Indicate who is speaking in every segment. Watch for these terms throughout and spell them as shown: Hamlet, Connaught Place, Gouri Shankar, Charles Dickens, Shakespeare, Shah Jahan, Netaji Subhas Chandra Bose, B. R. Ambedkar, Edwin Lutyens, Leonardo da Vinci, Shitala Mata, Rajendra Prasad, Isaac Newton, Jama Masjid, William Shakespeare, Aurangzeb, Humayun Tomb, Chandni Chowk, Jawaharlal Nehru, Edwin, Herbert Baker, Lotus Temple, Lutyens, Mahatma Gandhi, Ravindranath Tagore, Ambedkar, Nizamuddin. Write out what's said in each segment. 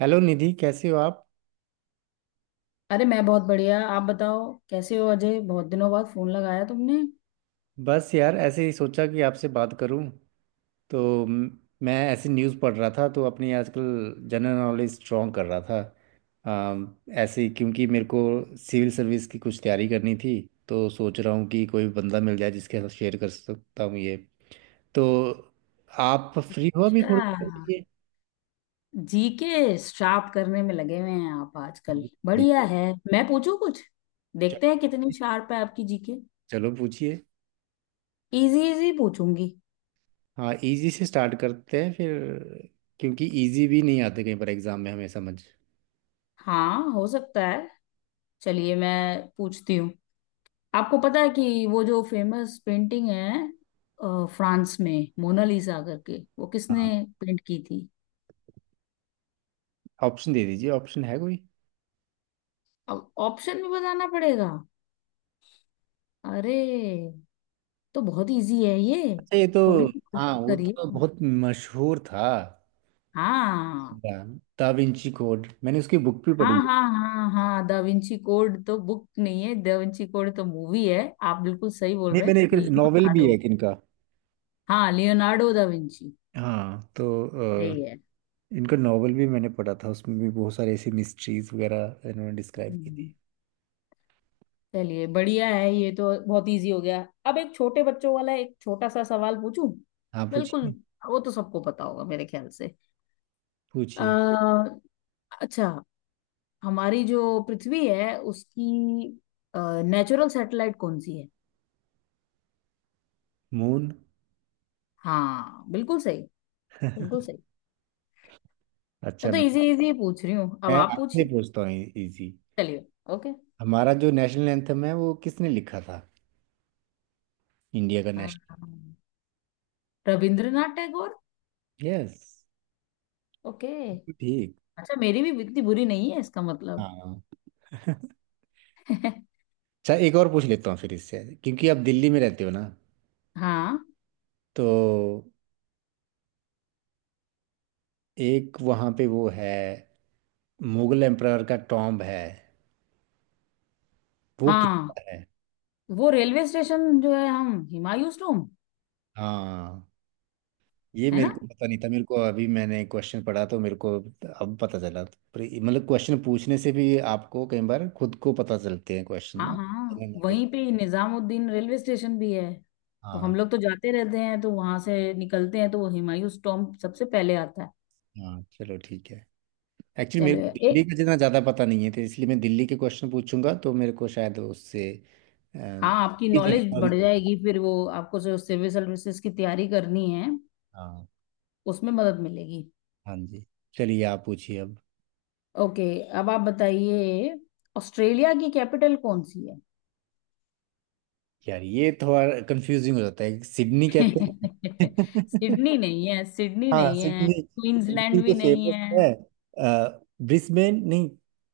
Speaker 1: Hello Nidhi, कैसे हो आप?
Speaker 2: अरे, मैं बहुत बढ़िया। आप बताओ, कैसे हो अजय? बहुत दिनों बाद फोन लगाया तुमने।
Speaker 1: बस यार, ऐसे ही सोचा कि आपसे बात करूं। तो मैं ऐसी न्यूज़ पढ़ रहा था, तो अपनी आजकल जनरल नॉलेज स्ट्रॉन्ग कर रहा था ऐसे ही, क्योंकि मेरे को सिविल सर्विस की कुछ तैयारी करनी थी। तो सोच रहा हूँ कि कोई बंदा मिल जाए जिसके साथ शेयर कर सकता हूँ ये। तो आप फ्री हो अभी
Speaker 2: अच्छा,
Speaker 1: थोड़ी देर के लिए?
Speaker 2: जी के श्राप करने में लगे हुए हैं आप आजकल?
Speaker 1: जी, जी।
Speaker 2: बढ़िया है। मैं पूछूं कुछ?
Speaker 1: चलिए,
Speaker 2: देखते हैं कितनी शार्प है आपकी जी के।
Speaker 1: चलो पूछिए।
Speaker 2: इजी इजी पूछूंगी।
Speaker 1: हाँ, इजी से स्टार्ट करते हैं फिर, क्योंकि इजी भी नहीं आते कहीं पर एग्जाम में हमें समझ।
Speaker 2: हाँ, हो सकता है। चलिए, मैं पूछती हूँ। आपको पता है कि वो जो फेमस पेंटिंग है फ्रांस में, मोनालिसा करके, वो किसने पेंट की थी?
Speaker 1: ऑप्शन दे दीजिए। ऑप्शन है कोई?
Speaker 2: अब ऑप्शन भी बताना पड़ेगा? अरे, तो बहुत इजी है ये।
Speaker 1: अच्छा ये तो।
Speaker 2: थोड़ी सी
Speaker 1: हाँ
Speaker 2: कोशिश
Speaker 1: वो तो
Speaker 2: करिए।
Speaker 1: बहुत मशहूर था।
Speaker 2: हाँ
Speaker 1: दा विंची कोड, मैंने उसकी बुक भी
Speaker 2: हाँ
Speaker 1: पढ़ी है।
Speaker 2: हाँ हाँ हाँ, दा विंची कोड तो बुक नहीं है, दा विंची कोड तो मूवी है। आप बिल्कुल सही बोल
Speaker 1: नहीं,
Speaker 2: रहे हैं।
Speaker 1: मैंने एक नॉवेल भी है
Speaker 2: लियोनार्डो।
Speaker 1: एक इनका।
Speaker 2: हाँ, लियोनार्डो दा विंची।
Speaker 1: हाँ तो अ,
Speaker 2: सही है।
Speaker 1: इनका नॉवेल भी मैंने पढ़ा था, उसमें भी बहुत सारे ऐसी मिस्ट्रीज वगैरह इन्होंने डिस्क्राइब की थी।
Speaker 2: हम्म, चलिए, बढ़िया है, ये तो बहुत इजी हो गया। अब एक छोटे बच्चों वाला एक छोटा सा सवाल पूछूं।
Speaker 1: हाँ
Speaker 2: बिल्कुल,
Speaker 1: पूछिए।
Speaker 2: वो तो सबको पता होगा मेरे ख्याल से।
Speaker 1: पूछिए।
Speaker 2: अ, अच्छा, हमारी जो पृथ्वी है उसकी नेचुरल सैटेलाइट कौन सी है?
Speaker 1: मून।
Speaker 2: हाँ, बिल्कुल सही, बिल्कुल सही। मैं
Speaker 1: अच्छा
Speaker 2: तो
Speaker 1: मैं
Speaker 2: इजी इजी पूछ रही हूँ, अब
Speaker 1: मैं
Speaker 2: आप
Speaker 1: आपसे
Speaker 2: पूछिए।
Speaker 1: पूछता हूँ। इजी।
Speaker 2: चलिए। ओके।
Speaker 1: हमारा जो नेशनल एंथम है वो किसने लिखा था? इंडिया का national.
Speaker 2: Rabindranath Tagore.
Speaker 1: Yes.
Speaker 2: Okay.
Speaker 1: ठीक।
Speaker 2: अच्छा, मेरी भी इतनी बुरी नहीं है इसका मतलब।
Speaker 1: हाँ। अच्छा एक और पूछ लेता हूँ फिर इससे, क्योंकि आप दिल्ली में रहते हो ना।
Speaker 2: हाँ
Speaker 1: तो एक वहाँ पे वो है, मुगल एम्परर का टॉम्ब है, वो
Speaker 2: हाँ,
Speaker 1: किसका है?
Speaker 2: वो रेलवे स्टेशन जो है, हम हुमायूं टॉम्ब।
Speaker 1: हाँ ये
Speaker 2: है
Speaker 1: मेरे
Speaker 2: ना?
Speaker 1: को पता नहीं था। मेरे को अभी मैंने क्वेश्चन पढ़ा तो मेरे को अब पता चला। पर मतलब क्वेश्चन पूछने से भी आपको कई बार खुद को पता चलते हैं क्वेश्चन ना।
Speaker 2: हाँ हाँ,
Speaker 1: जनरल नॉलेज।
Speaker 2: वहीं पे ही निजामुद्दीन रेलवे स्टेशन भी है। तो
Speaker 1: हाँ।
Speaker 2: हम लोग तो जाते रहते हैं तो वहां से निकलते हैं तो वो हुमायूं टॉम्ब सबसे पहले आता है।
Speaker 1: हाँ चलो ठीक है। एक्चुअली मेरे को
Speaker 2: चलिए
Speaker 1: दिल्ली
Speaker 2: एक।
Speaker 1: का जितना ज़्यादा पता नहीं है, तो इसलिए मैं दिल्ली के क्वेश्चन पूछूंगा तो मेरे को शायद उससे
Speaker 2: हाँ, आपकी
Speaker 1: जनरल
Speaker 2: नॉलेज बढ़
Speaker 1: नॉलेज।
Speaker 2: जाएगी, फिर वो आपको जो सिविल सर्विसेज की तैयारी करनी है,
Speaker 1: हाँ।
Speaker 2: उसमें मदद मिलेगी।
Speaker 1: हाँ जी। चलिए आप पूछिए अब।
Speaker 2: ओके, अब आप बताइए, ऑस्ट्रेलिया की कैपिटल कौन सी है?
Speaker 1: यार ये थोड़ा कंफ्यूजिंग हो जाता है, सिडनी कहते हैं।
Speaker 2: सिडनी नहीं है, सिडनी
Speaker 1: हाँ
Speaker 2: नहीं है,
Speaker 1: सिडनी। सिडनी
Speaker 2: क्वींसलैंड
Speaker 1: तो
Speaker 2: भी नहीं
Speaker 1: फेमस
Speaker 2: है।
Speaker 1: है। ब्रिस्बेन नहीं?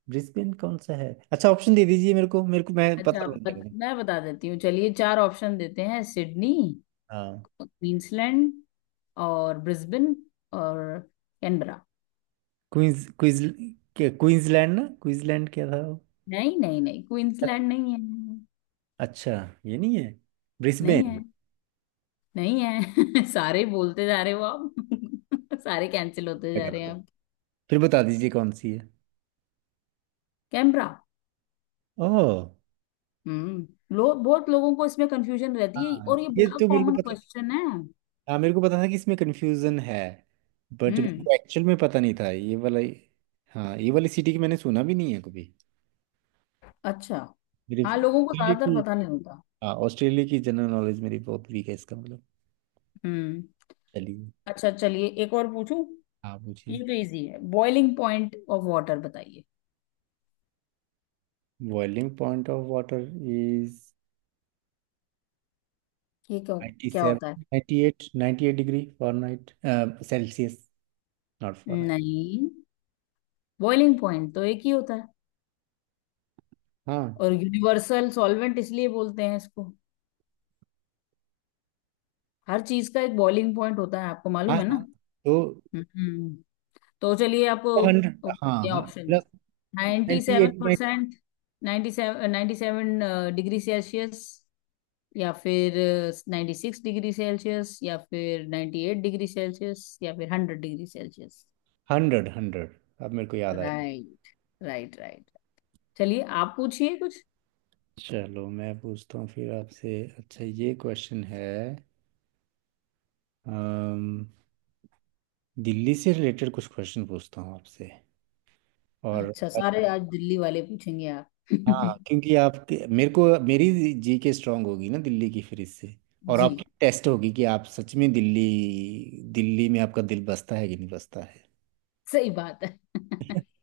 Speaker 1: ब्रिस्बेन कौन सा है? अच्छा ऑप्शन दे दीजिए मेरे को। मैं
Speaker 2: अच्छा,
Speaker 1: पता लग जाएगा।
Speaker 2: मैं बता देती हूँ। चलिए, चार ऑप्शन देते हैं— सिडनी,
Speaker 1: हाँ
Speaker 2: क्वींसलैंड, और ब्रिस्बेन, और कैनबरा।
Speaker 1: क्वींस क्वींस क्या क्वींसलैंड ना? क्वींसलैंड क्या था वो?
Speaker 2: नहीं नहीं नहीं, क्वींसलैंड नहीं है।
Speaker 1: अच्छा, ये नहीं है।
Speaker 2: नहीं है।
Speaker 1: ब्रिस्बेन?
Speaker 2: नहीं है। सारे बोलते जा रहे हो आप। सारे कैंसिल होते जा रहे
Speaker 1: गलत
Speaker 2: हैं
Speaker 1: हो।
Speaker 2: अब।
Speaker 1: फिर बता दीजिए कौन सी है।
Speaker 2: कैमरा।
Speaker 1: ओह।
Speaker 2: लो, बहुत लोगों को इसमें कंफ्यूजन रहती है,
Speaker 1: हाँ
Speaker 2: और ये
Speaker 1: ये
Speaker 2: बड़ा
Speaker 1: तो मेरे
Speaker 2: कॉमन
Speaker 1: को पता।
Speaker 2: क्वेश्चन है।
Speaker 1: हाँ मेरे को पता था कि इसमें कंफ्यूजन है। बट मेरे
Speaker 2: हम्म।
Speaker 1: को एक्चुअल में पता नहीं था ये वाला। हाँ, ये वाली सिटी की मैंने सुना भी नहीं है कभी,
Speaker 2: अच्छा,
Speaker 1: मेरे
Speaker 2: हाँ, लोगों को
Speaker 1: ऑस्ट्रेलिया
Speaker 2: ज्यादातर
Speaker 1: की।
Speaker 2: पता नहीं होता।
Speaker 1: हाँ ऑस्ट्रेलिया की जनरल नॉलेज मेरी बहुत वीक है इसका मतलब।
Speaker 2: हम्म।
Speaker 1: चलिए,
Speaker 2: अच्छा, चलिए एक और पूछूं।
Speaker 1: आप
Speaker 2: ये
Speaker 1: पूछिए।
Speaker 2: तो इजी है, बॉइलिंग पॉइंट ऑफ वाटर बताइए।
Speaker 1: Boiling point of water is
Speaker 2: ये क्या? क्या
Speaker 1: 97,
Speaker 2: होता है?
Speaker 1: 98, 98 degree Fahrenheit. Celsius, not Fahrenheit.
Speaker 2: नहीं, बॉइलिंग पॉइंट तो एक ही होता है,
Speaker 1: हाँ,
Speaker 2: और यूनिवर्सल सॉल्वेंट इसलिए बोलते हैं इसको। हर चीज का एक बॉइलिंग पॉइंट होता है, आपको
Speaker 1: हाँ।
Speaker 2: मालूम है ना?
Speaker 1: हाँ तो
Speaker 2: हम्म तो चलिए आप
Speaker 1: 100।
Speaker 2: अ,
Speaker 1: हाँ,
Speaker 2: ये
Speaker 1: हाँ
Speaker 2: ऑप्शन—
Speaker 1: मतलब
Speaker 2: ninety seven
Speaker 1: 98।
Speaker 2: Percent ninety seven, 97 degree Celsius, या फिर 96 डिग्री सेल्सियस, या फिर 98 डिग्री सेल्सियस, या फिर 100 डिग्री सेल्सियस।
Speaker 1: 100, 100। अब मेरे को याद आया।
Speaker 2: Right, right, right. चलिए, आप पूछिए कुछ।
Speaker 1: चलो मैं पूछता हूँ फिर आपसे। अच्छा ये क्वेश्चन है, अम, दिल्ली से रिलेटेड कुछ क्वेश्चन पूछता हूँ आपसे। और
Speaker 2: अच्छा, सारे
Speaker 1: अच्छा।
Speaker 2: आज दिल्ली वाले पूछेंगे आप?
Speaker 1: हाँ क्योंकि आपके मेरे को मेरी जी के स्ट्रांग होगी ना दिल्ली की फिर इससे, और
Speaker 2: जी,
Speaker 1: आपकी टेस्ट होगी कि आप सच में दिल्ली दिल्ली में आपका दिल बसता है कि नहीं बसता है।
Speaker 2: सही बात है।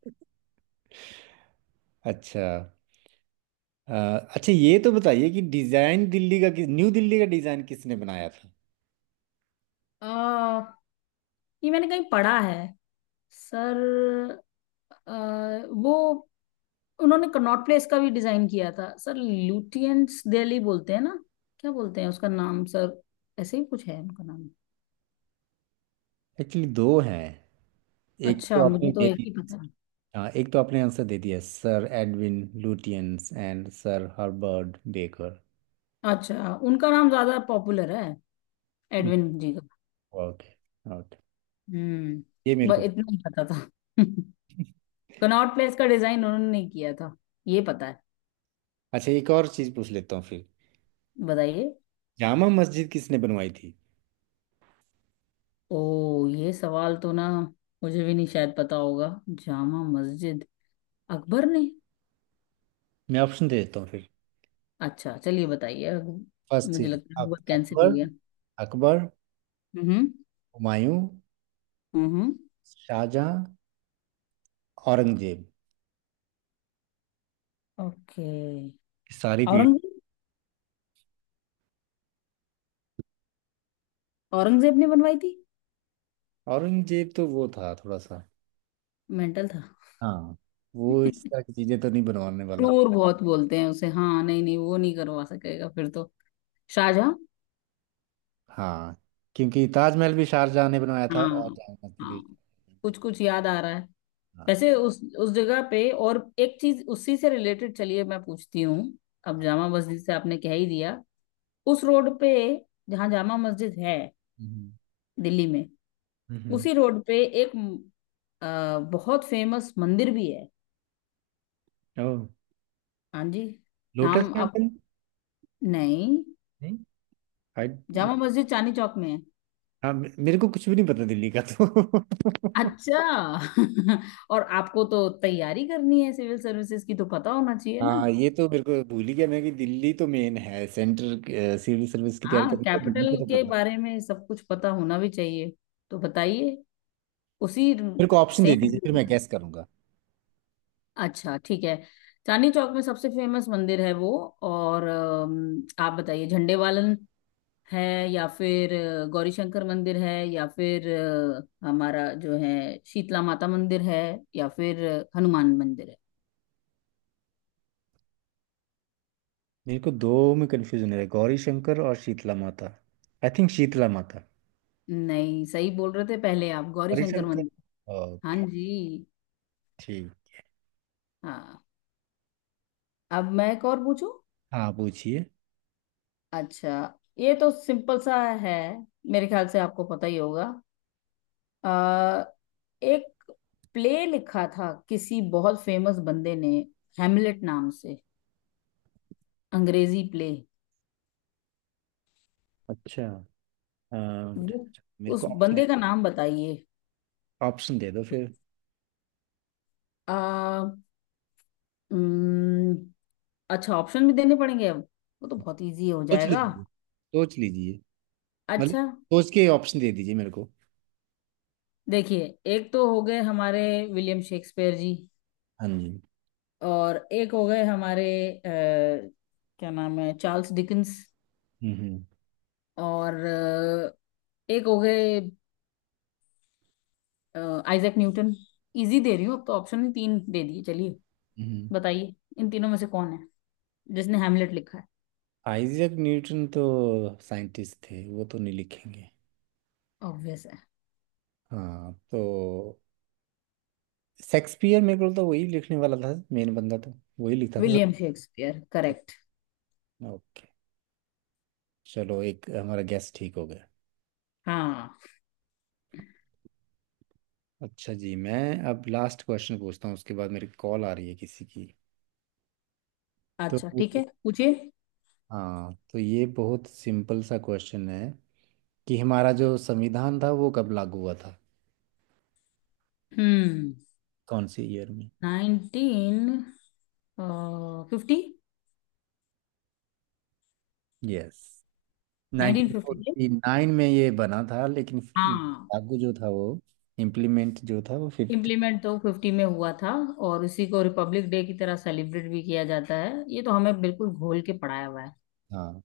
Speaker 1: अच्छा अ, अच्छा ये तो बताइए कि डिज़ाइन दिल्ली का किस- न्यू दिल्ली का डिज़ाइन किसने बनाया था?
Speaker 2: आ, ये मैंने कहीं पढ़ा है सर। अ, वो, उन्होंने कनॉट प्लेस का भी डिजाइन किया था। सर ल्यूटियंस दिल्ली बोलते हैं ना? क्या बोलते हैं उसका नाम? सर, ऐसे ही कुछ है उनका नाम।
Speaker 1: एक्चुअली दो हैं। एक तो
Speaker 2: अच्छा,
Speaker 1: आपने
Speaker 2: मुझे तो
Speaker 1: दे
Speaker 2: एक
Speaker 1: दी।
Speaker 2: ही पता है।
Speaker 1: हाँ एक तो आपने आंसर दे दिया, sir Edwin Lutyens and sir Herbert Baker.
Speaker 2: अच्छा, उनका नाम ज्यादा पॉपुलर है, एडविन जी का।
Speaker 1: ओके। ओके।
Speaker 2: हम्म,
Speaker 1: ये मेरे को।
Speaker 2: बस इतना ही पता था। कनॉट प्लेस का डिजाइन उन्होंने नहीं किया था, ये पता है।
Speaker 1: अच्छा एक और चीज पूछ लेता हूँ फिर।
Speaker 2: बताइए।
Speaker 1: जामा मस्जिद किसने बनवाई थी?
Speaker 2: ओ, ये सवाल तो ना, मुझे भी नहीं शायद पता होगा। जामा मस्जिद अकबर ने?
Speaker 1: मैं ऑप्शन दे देता हूँ फिर।
Speaker 2: अच्छा, चलिए बताइए अब।
Speaker 1: फर्स्ट
Speaker 2: मुझे
Speaker 1: चीज
Speaker 2: लगता है वो कैंसिल
Speaker 1: अकबर।
Speaker 2: हो गया।
Speaker 1: अकबर,
Speaker 2: हम्म।
Speaker 1: हुमायूं,
Speaker 2: हम्म।
Speaker 1: शाहजहां, औरंगजेब।
Speaker 2: ओके।
Speaker 1: सारी पीढ़ी।
Speaker 2: औरंगजेब। औरंगजेब ने बनवाई थी?
Speaker 1: औरंगजेब तो वो था थोड़ा सा।
Speaker 2: मेंटल था,
Speaker 1: हाँ, वो इस तरह की चीजें तो नहीं बनवाने वाला।
Speaker 2: क्रूर बहुत बोलते हैं उसे। हाँ, नहीं नहीं, वो नहीं करवा सकेगा फिर तो। शाहजहां।
Speaker 1: हाँ क्योंकि ताजमहल भी शाहजहां ने बनवाया था और
Speaker 2: हाँ।
Speaker 1: जामा मस्जिद
Speaker 2: हाँ,
Speaker 1: भी।
Speaker 2: कुछ कुछ याद आ रहा है।
Speaker 1: हाँ।
Speaker 2: वैसे उस जगह पे और एक चीज उसी से रिलेटेड, चलिए मैं पूछती हूँ। अब जामा मस्जिद से आपने कह ही दिया। उस रोड पे, जहाँ जामा मस्जिद है,
Speaker 1: हम्म।
Speaker 2: दिल्ली में,
Speaker 1: हम्म।
Speaker 2: उसी रोड पे एक बहुत फेमस मंदिर भी है।
Speaker 1: ओह।
Speaker 2: हाँ जी,
Speaker 1: लोटस
Speaker 2: नाम आप—
Speaker 1: टेम्पल।
Speaker 2: नहीं,
Speaker 1: नहीं? आई।
Speaker 2: जामा मस्जिद चांदनी चौक में है।
Speaker 1: हाँ मेरे को कुछ भी नहीं पता दिल्ली का तो।
Speaker 2: अच्छा। और आपको तो तैयारी करनी है सिविल सर्विसेज की, तो पता होना चाहिए ना?
Speaker 1: हाँ ये तो मेरे को भूल ही गया मैं कि दिल्ली तो मेन है सेंटर सिविल सर्विस की तैयारी
Speaker 2: हाँ,
Speaker 1: करने के लिए, दिल्ली
Speaker 2: कैपिटल
Speaker 1: का तो
Speaker 2: के
Speaker 1: पता।
Speaker 2: बारे में सब कुछ पता होना भी चाहिए। तो बताइए उसी—
Speaker 1: मेरे को ऑप्शन दे
Speaker 2: सेम,
Speaker 1: दीजिए फिर मैं गैस करूंगा।
Speaker 2: अच्छा ठीक है। चांदनी चौक में सबसे फेमस मंदिर है वो। और आप बताइए— झंडे वालन है, या फिर गौरीशंकर मंदिर है, या फिर हमारा जो है, शीतला माता मंदिर है, या फिर हनुमान मंदिर है?
Speaker 1: मेरे को दो में कंफ्यूजन हो रहा है, गौरी शंकर और शीतला माता। आई थिंक शीतला माता।
Speaker 2: नहीं, सही बोल रहे थे पहले आप।
Speaker 1: गौरी
Speaker 2: गौरीशंकर
Speaker 1: शंकर।
Speaker 2: मंदिर। हाँ
Speaker 1: ओके।
Speaker 2: जी।
Speaker 1: ठीक।
Speaker 2: हाँ, अब मैं एक और पूछूं।
Speaker 1: हाँ पूछिए।
Speaker 2: अच्छा, ये तो सिंपल सा है, मेरे ख्याल से आपको पता ही होगा। आ, एक प्ले लिखा था किसी बहुत फेमस बंदे ने, हैमलेट नाम से, अंग्रेजी प्ले।
Speaker 1: अच्छा अ,
Speaker 2: वो
Speaker 1: मेरे
Speaker 2: उस
Speaker 1: को ऑप्शन दे।
Speaker 2: बंदे का नाम बताइए।
Speaker 1: ऑप्शन दे दो फिर।
Speaker 2: आ, उम्म, अच्छा, ऑप्शन भी देने पड़ेंगे अब? वो तो बहुत इजी हो
Speaker 1: सोच
Speaker 2: जाएगा।
Speaker 1: लीजिए, सोच लीजिए। मतलब
Speaker 2: अच्छा,
Speaker 1: सोच के ऑप्शन दे दीजिए मेरे को।
Speaker 2: देखिए— एक तो हो गए हमारे विलियम शेक्सपियर जी,
Speaker 1: हाँ जी।
Speaker 2: और एक हो गए हमारे अ, क्या नाम है, चार्ल्स डिकिंस,
Speaker 1: हम्म।
Speaker 2: और एक हो गए आइजैक न्यूटन। इजी दे रही हूँ अब तो, ऑप्शन तीन दे दिए। चलिए,
Speaker 1: हम्म।
Speaker 2: बताइए, इन तीनों में से कौन है जिसने हैमलेट लिखा है?
Speaker 1: आइजैक न्यूटन तो साइंटिस्ट थे, वो तो नहीं लिखेंगे।
Speaker 2: ऑब्वियस है।
Speaker 1: हाँ तो शेक्सपियर, मेरे को तो वही लिखने वाला था, मेन बंदा तो वही लिखता था।
Speaker 2: William Shakespeare
Speaker 1: sir.
Speaker 2: Correct.
Speaker 1: Okay. चलो एक हमारा गैस ठीक हो गया।
Speaker 2: हाँ।
Speaker 1: अच्छा जी, मैं अब लास्ट क्वेश्चन पूछता हूँ, उसके बाद मेरी कॉल आ रही है किसी की। तो
Speaker 2: अच्छा ठीक है, पूछिए।
Speaker 1: हाँ तो ये बहुत सिंपल सा क्वेश्चन है कि हमारा जो संविधान था वो कब लागू हुआ था?
Speaker 2: हम्म।
Speaker 1: कौन से ईयर में?
Speaker 2: 1950।
Speaker 1: यस।
Speaker 2: 1950, right?
Speaker 1: 1949 में ये बना था, लेकिन
Speaker 2: हाँ,
Speaker 1: लागू जो था वो, इम्प्लीमेंट जो था वो 50।
Speaker 2: इम्प्लीमेंट तो फिफ्टी में हुआ था। और इसी को रिपब्लिक डे की तरह सेलिब्रेट भी किया जाता है, ये तो हमें बिल्कुल घोल के पढ़ाया हुआ है।
Speaker 1: हाँ।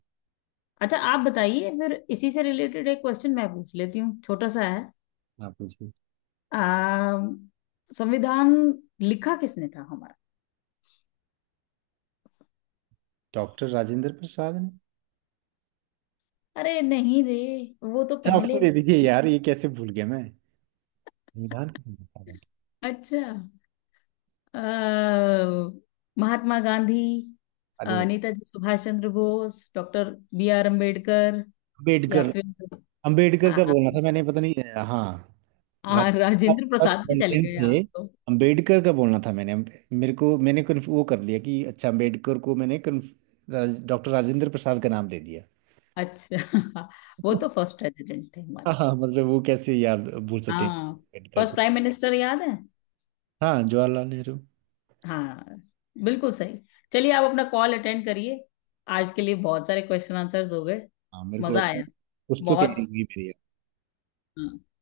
Speaker 2: अच्छा आप बताइए, फिर इसी से रिलेटेड एक क्वेश्चन मैं पूछ लेती हूँ, छोटा सा है।
Speaker 1: आप पूछिए।
Speaker 2: आ, संविधान लिखा किसने था हमारा?
Speaker 1: डॉक्टर राजेंद्र प्रसाद ने।
Speaker 2: अरे नहीं रे, वो तो
Speaker 1: अच्छा, ऑप्शन
Speaker 2: पहले
Speaker 1: दे दीजिए यार, ये कैसे भूल गया मैं। संविधान किसने लिखा था?
Speaker 2: अच्छा, अ, महात्मा गांधी,
Speaker 1: अरे वो
Speaker 2: नेताजी सुभाष चंद्र बोस, डॉक्टर बी.आर. अम्बेडकर, या
Speaker 1: अम्बेडकर।
Speaker 2: फिर—
Speaker 1: अम्बेडकर
Speaker 2: हाँ
Speaker 1: का
Speaker 2: हाँ।
Speaker 1: बोलना था मैंने, पता नहीं। हाँ।
Speaker 2: हाँ,
Speaker 1: राजेंद्र
Speaker 2: राजेंद्र
Speaker 1: फर्स्ट
Speaker 2: प्रसाद पे चले
Speaker 1: प्रेसिडेंट
Speaker 2: गए
Speaker 1: थे।
Speaker 2: आप तो।
Speaker 1: अम्बेडकर का बोलना था मैंने, मेरे को मैंने वो कर लिया कि अच्छा अम्बेडकर को मैंने डॉक्टर राजेंद्र प्रसाद का नाम दे दिया।
Speaker 2: अच्छा वो तो फर्स्ट प्रेसिडेंट थे
Speaker 1: हाँ,
Speaker 2: हमारे।
Speaker 1: हाँ मतलब वो कैसे याद भूल सकते हैं
Speaker 2: हाँ,
Speaker 1: अम्बेडकर
Speaker 2: फर्स्ट
Speaker 1: को।
Speaker 2: प्राइम मिनिस्टर याद है?
Speaker 1: हाँ, जवाहरलाल नेहरू।
Speaker 2: हाँ, बिल्कुल सही। चलिए, आप अपना कॉल अटेंड करिए, आज के लिए बहुत सारे क्वेश्चन आंसर्स हो गए।
Speaker 1: हाँ मेरे को
Speaker 2: मजा
Speaker 1: लगता है
Speaker 2: आया
Speaker 1: कुछ तो तैयारी
Speaker 2: बहुत।
Speaker 1: हुई मेरी।
Speaker 2: हाँ।